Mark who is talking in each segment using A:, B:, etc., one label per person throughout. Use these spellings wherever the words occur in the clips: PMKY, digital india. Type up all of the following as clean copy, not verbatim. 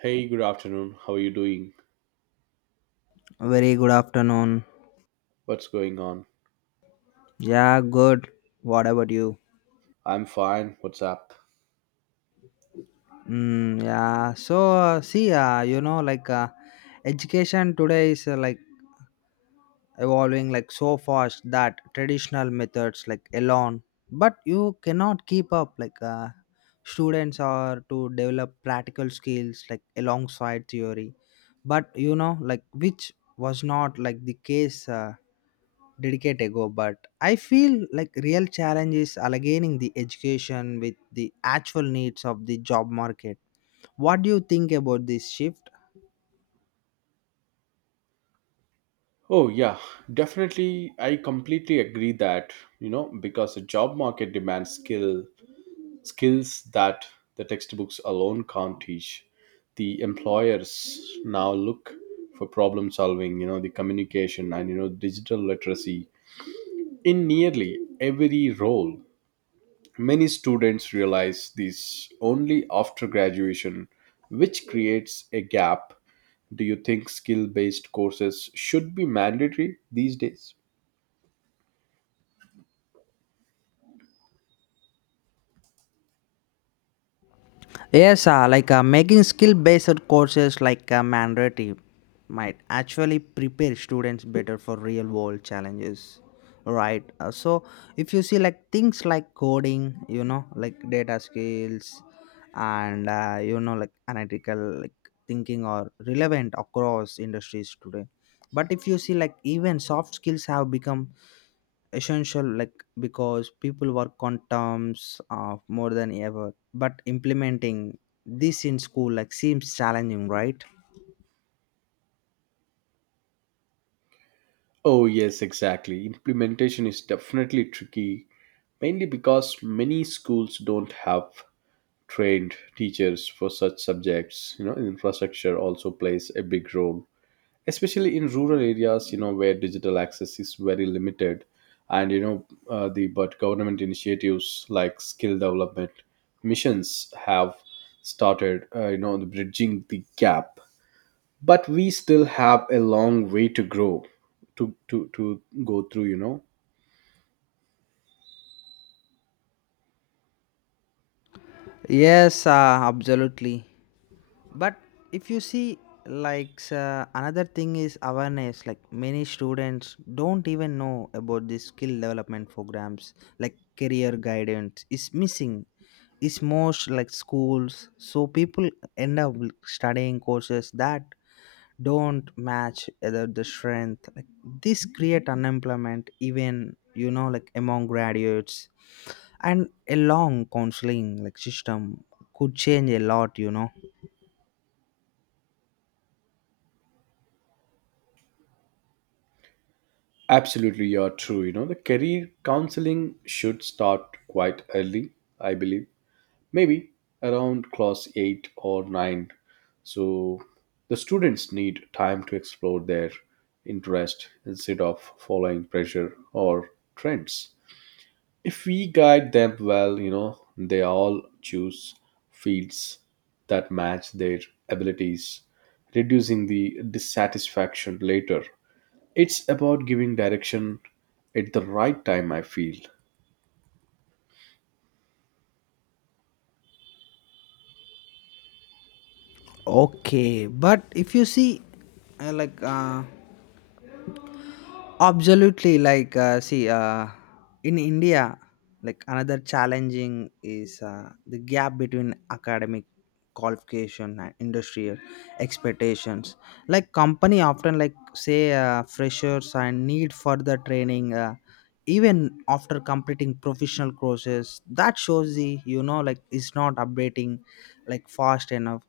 A: Hey, good afternoon. How are you doing?
B: Very good afternoon.
A: What's going on?
B: Yeah, good. What about you?
A: I'm fine. What's up?
B: Yeah. So see, you know, like education today is like evolving like so fast that traditional methods like alone, but you cannot keep up. Like, students are to develop practical skills like alongside theory, but you know, like which was not like the case. Dedicate ago but I feel like real challenge is aligning the education with the actual needs of the job market. What do you think about this shift?
A: Oh, yeah, definitely. I completely agree that, because the job market demands skills that the textbooks alone can't teach. The employers now look for problem solving, the communication and, digital literacy in nearly every role. Many students realize this only after graduation, which creates a gap. Do you think skill based courses should be mandatory these days?
B: Yes, making skill-based courses like mandatory might actually prepare students better for real-world challenges, right? So if you see like things like coding, you know, like data skills, and you know like analytical like thinking are relevant across industries today. But if you see like even soft skills have become essential, like because people work on terms of more than ever but implementing this in school like seems challenging, right?
A: Oh, yes, exactly. Implementation is definitely tricky, mainly because many schools don't have trained teachers for such subjects. You know, infrastructure also plays a big role, especially in rural areas, where digital access is very limited. And, you know, the but government initiatives like skill development missions have started, bridging the gap, but we still have a long way to grow, to go through.
B: Yes, absolutely. But if you see like another thing is awareness like many students don't even know about the skill development programs like career guidance is missing is most like schools so people end up studying courses that don't match either the strength like this create unemployment even you know like among graduates and a long counseling like system could change a lot, you know.
A: Absolutely, you're true. You know, the career counseling should start quite early, I believe, maybe around class 8 or 9. So the students need time to explore their interest instead of following pressure or trends. If we guide them well, they all choose fields that match their abilities, reducing the dissatisfaction later. It's about giving direction at the right time, I feel.
B: Okay, but if you see, uh, like uh, absolutely, like, see, in India, like another challenging is the gap between academic qualification and industrial expectations. Like company often like say freshers and need further training even after completing professional courses. That shows the you know like it's not updating like fast enough.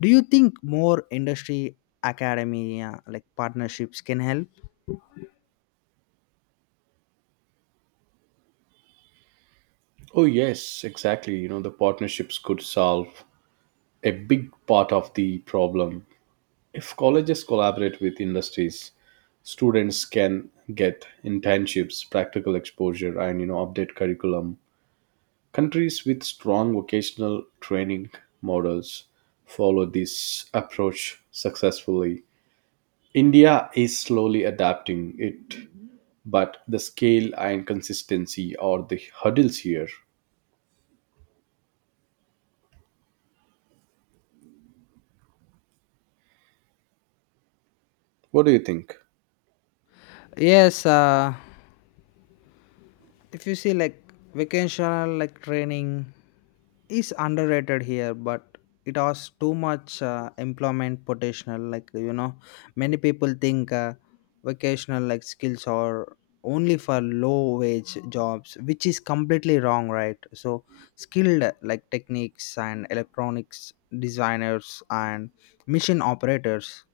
B: Do you think more industry academia like partnerships can help?
A: Oh, yes, exactly. You know, the partnerships could solve a big part of the problem. If colleges collaborate with industries, students can get internships, practical exposure, and, update curriculum. Countries with strong vocational training models follow this approach successfully. India is slowly adapting it, but the scale and consistency are the hurdles here. What do you think?
B: Yes, if you see like vocational like training is underrated here but it has too much employment potential like you know many people think vocational like skills are only for low wage jobs which is completely wrong, right? So skilled like techniques and electronics designers and machine operators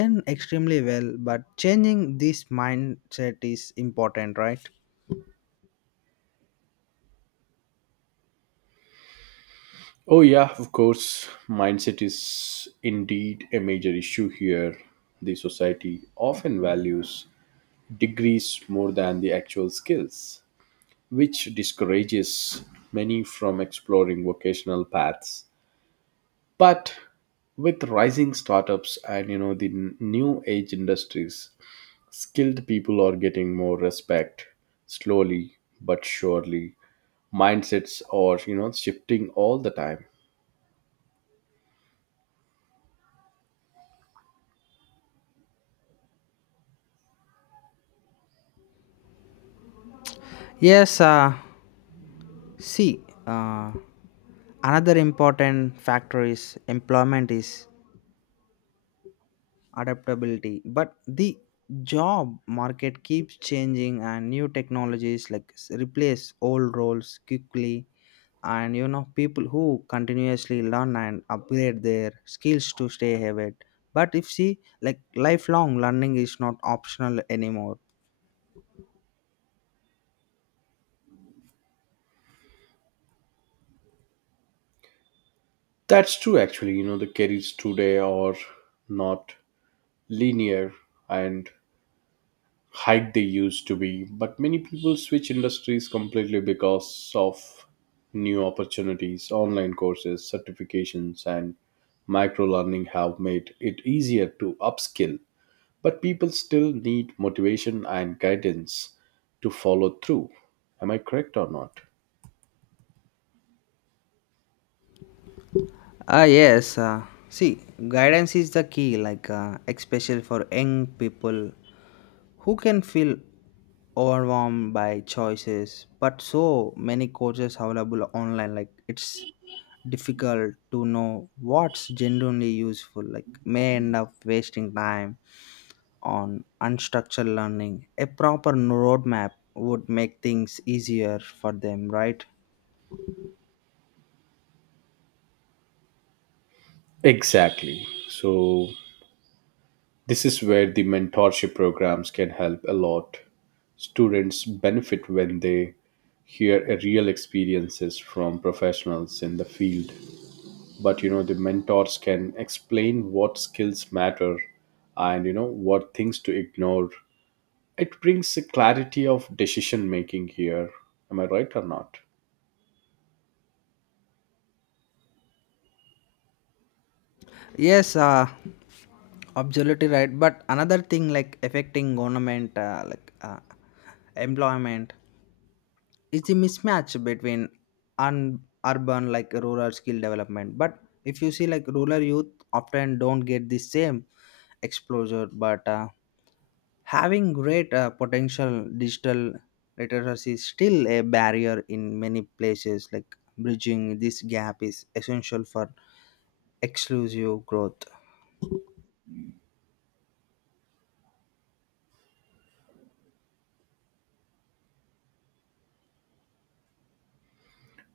B: earn extremely well but changing this mindset is important, right?
A: Oh, yeah, of course. Mindset is indeed a major issue here. The society often values degrees more than the actual skills, which discourages many from exploring vocational paths, but with rising startups and new age industries, skilled people are getting more respect, slowly but surely. Mindsets are, shifting all the time.
B: Yes. See, another important factor is employment is adaptability, but the job market keeps changing and new technologies replace old roles quickly and you know people who continuously learn and upgrade their skills to stay ahead but if see like lifelong learning is not optional anymore.
A: That's true, actually. You know, the careers today are not linear and height they used to be. But many people switch industries completely because of new opportunities. Online courses, certifications, and micro learning have made it easier to upskill, but people still need motivation and guidance to follow through. Am I correct or not?
B: Ah yes, see, guidance is the key, like especially for young people who can feel overwhelmed by choices but so many courses available online like it's difficult to know what's genuinely useful like may end up wasting time on unstructured learning. A proper roadmap would make things easier for them, right?
A: Exactly. So this is where the mentorship programs can help a lot. Students benefit when they hear a real experiences from professionals in the field. But you know, the mentors can explain what skills matter and what things to ignore. It brings a clarity of decision making here. Am I right or not?
B: Yes, absolutely right but another thing like affecting government employment, it's a mismatch between un- urban like rural skill development but if you see like rural youth often don't get the same exposure but having great potential digital literacy is still a barrier in many places like bridging this gap is essential for exclusive growth.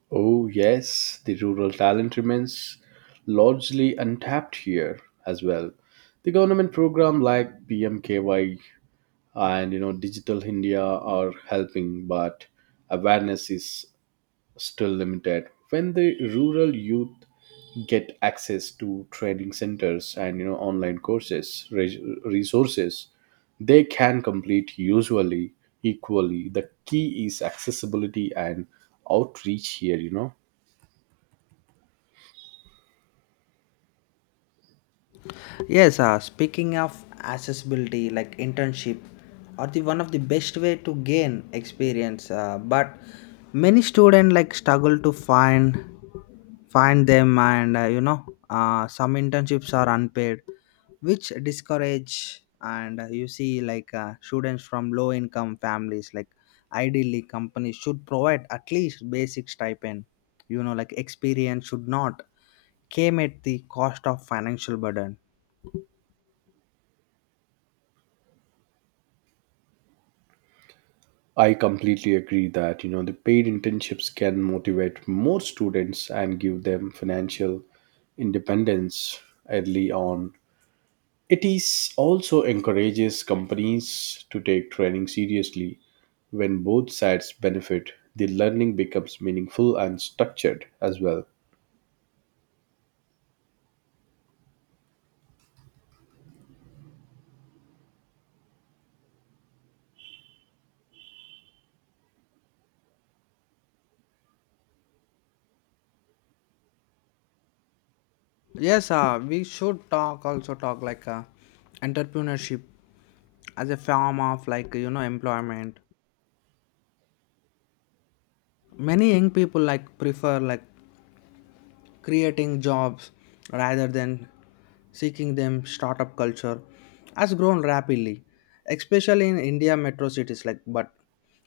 A: Oh, yes, the rural talent remains largely untapped here as well. The government program like PMKY and digital india are helping, but awareness is still limited. When the rural youth get access to training centers and online courses, resources, they can complete usually equally. The key is accessibility and outreach here.
B: Yes, speaking of accessibility, like internship are the one of the best way to gain experience. But many students like struggle to find them, and some internships are unpaid, which discourage. And you see, like students from low income families, like ideally companies should provide at least basic stipend. You know, like experience should not came at the cost of financial burden.
A: I completely agree that. The paid internships can motivate more students and give them financial independence early on. It is also encourages companies to take training seriously. When both sides benefit, the learning becomes meaningful and structured as well.
B: Yes, we should talk also talk like entrepreneurship as a form of like you know employment. Many young people like prefer like creating jobs rather than seeking them. Startup culture has grown rapidly, especially in India metro cities. Like, but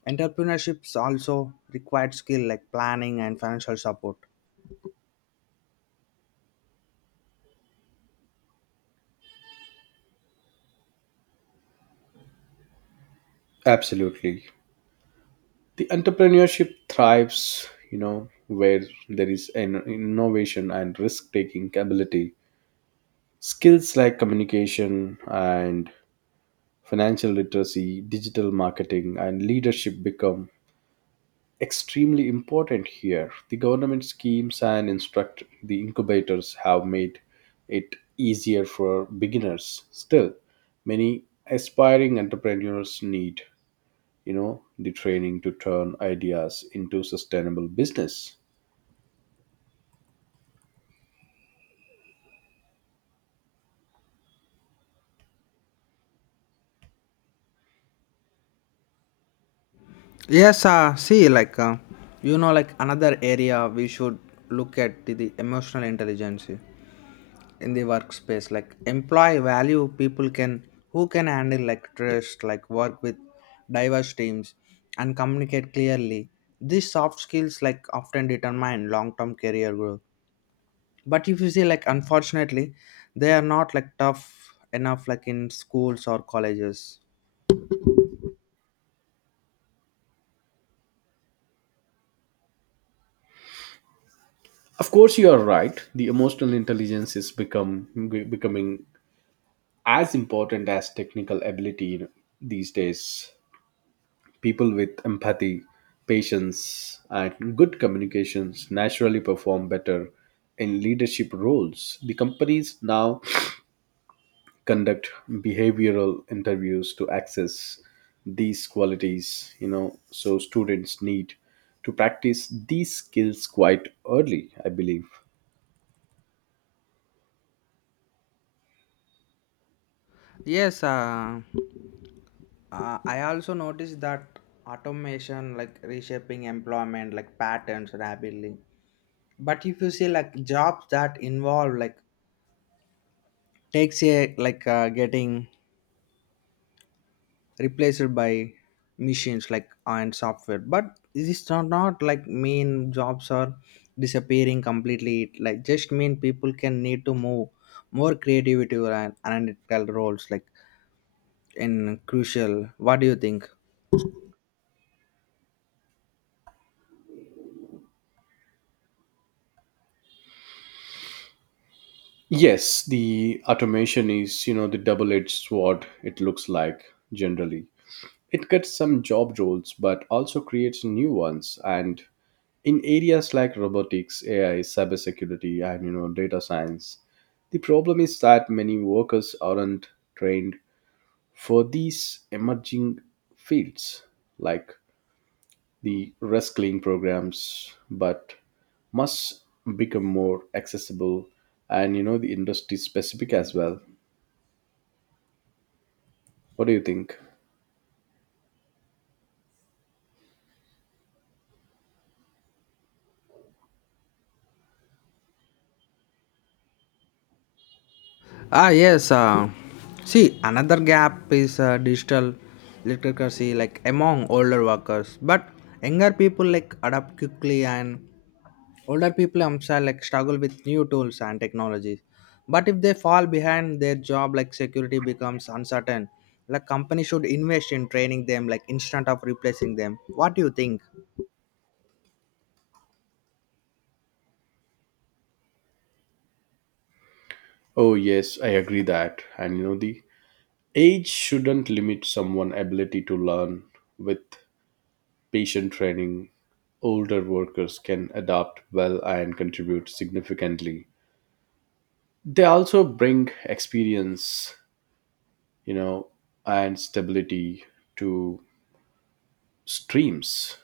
B: entrepreneurships also required skill like planning and financial support.
A: Absolutely. The entrepreneurship thrives, where there is an innovation and risk taking ability. Skills like communication and financial literacy, digital marketing, and leadership become extremely important here. The government schemes and instruct the incubators have made it easier for beginners. Still, many aspiring entrepreneurs need, the training to turn ideas into sustainable business.
B: Yes, see, you know, like another area we should look at the emotional intelligence. In the workspace like employee value people can who can handle like trust like work with diverse teams and communicate clearly. These soft skills like often determine long-term career growth but if you see like unfortunately they are not like tough enough like in schools or colleges.
A: Of course, you are right. The emotional intelligence is become becoming as important as technical ability these days. People with empathy, patience, and good communications naturally perform better in leadership roles. The companies now conduct behavioral interviews to access these qualities, so students need to practice these skills quite early, I believe.
B: Yes, I also noticed that automation like reshaping employment like patterns rapidly but if you see like jobs that involve like takes a like getting replaced by machines like and software but this not like mean jobs are disappearing completely. It, like just mean people can need to move more creativity and analytical roles like in crucial. What do you think?
A: Yes, the automation is, the double edged sword, it looks like generally. It cuts some job roles but also creates new ones and in areas like robotics, AI, cybersecurity, and data science. The problem is that many workers aren't trained for these emerging fields like the reskilling programs, but must become more accessible and, the industry specific as well. What do you think?
B: Ah, yes. See, another gap is digital literacy, like among older workers, but younger people like adapt quickly, and older people themselves like struggle with new tools and technologies. But if they fall behind, their job like security becomes uncertain. Like company should invest in training them, like instead of replacing them. What do you think?
A: Oh yes, I agree that. And you know the age shouldn't limit someone's ability to learn. With patient training, older workers can adapt well and contribute significantly. They also bring experience, you know, and stability to streams.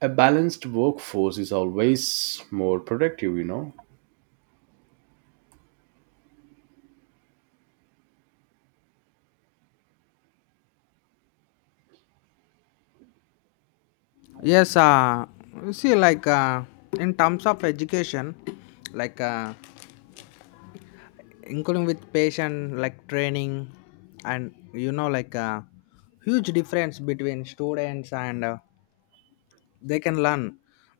A: A balanced workforce is always more productive, you know.
B: Yes, see, like in terms of education, like. Including with patient like training and you know like a huge difference between students and they can learn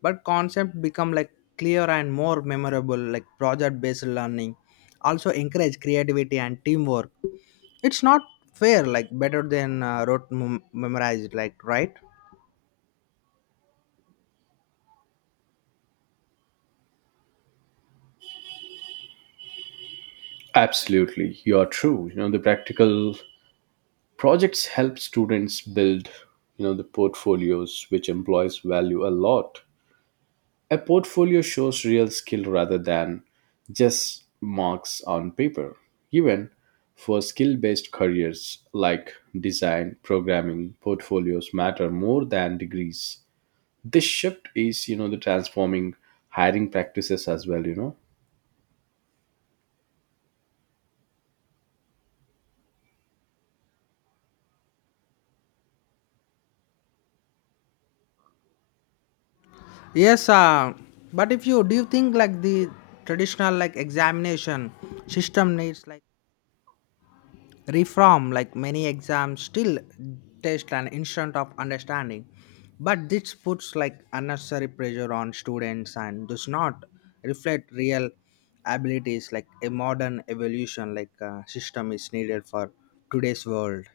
B: but concept become like clear and more memorable like project based learning also encourage creativity and teamwork. It's not fair like better than memorized like, right?
A: Absolutely, you are true. You know, the practical projects help students build, the portfolios which employees value a lot. A portfolio shows real skill rather than just marks on paper. Even for skill based careers like design, programming, portfolios matter more than degrees. This shift is, the transforming hiring practices as well, you know.
B: Yes, but if you do you think like the traditional like examination system needs like reform like many exams still test an instant of understanding but this puts like unnecessary pressure on students and does not reflect real abilities. Like a modern evolution like system is needed for today's world.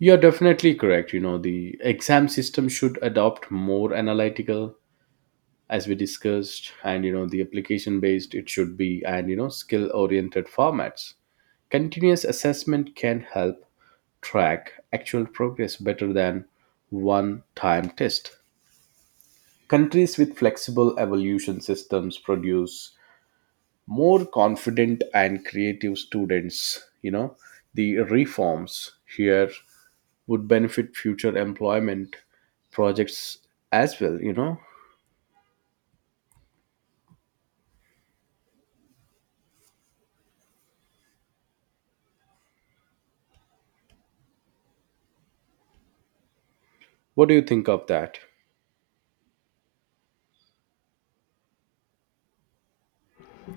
A: You're definitely correct. You know, the exam system should adopt more analytical, as we discussed, and the application based it should be, and skill oriented formats. Continuous assessment can help track actual progress better than one time test. Countries with flexible evolution systems produce more confident and creative students, you know. The reforms here would benefit future employment projects as well. What do you think of that?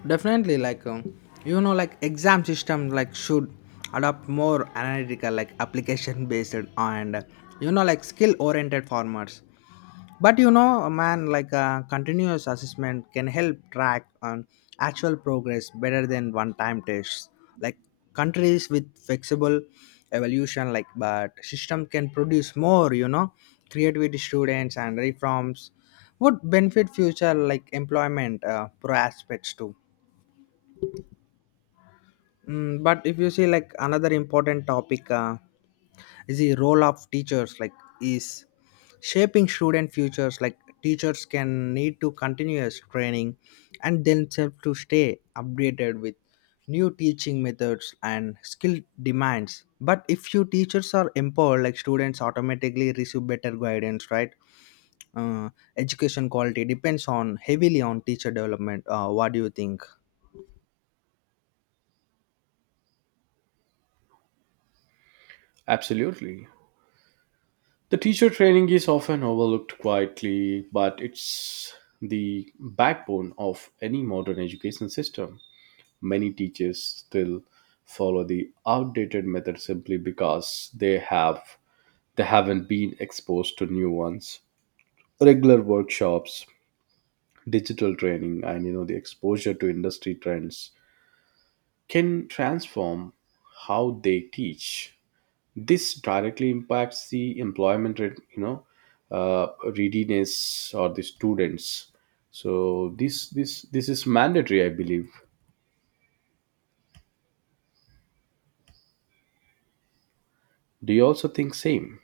B: Definitely like you know like exam system like should adopt more analytical like application based and you know like skill oriented formats but you know man like continuous assessment can help track on actual progress better than one time tests, like countries with flexible evolution like but system can produce more you know creativity students and reforms would benefit future like employment pro aspects too. But if you see like another important topic is the role of teachers like is shaping student futures like teachers can need to continuous training and themselves to stay updated with new teaching methods and skill demands but if few teachers are empowered like students automatically receive better guidance, right? uh, Education quality depends on heavily on teacher development. What do you think?
A: Absolutely. The teacher training is often overlooked quietly, but it's the backbone of any modern education system. Many teachers still follow the outdated method simply because they haven't been exposed to new ones. Regular workshops, digital training, and the exposure to industry trends can transform how they teach. This directly impacts the employment rate, uh, readiness or the students. So this is mandatory, I believe. Do you also think same?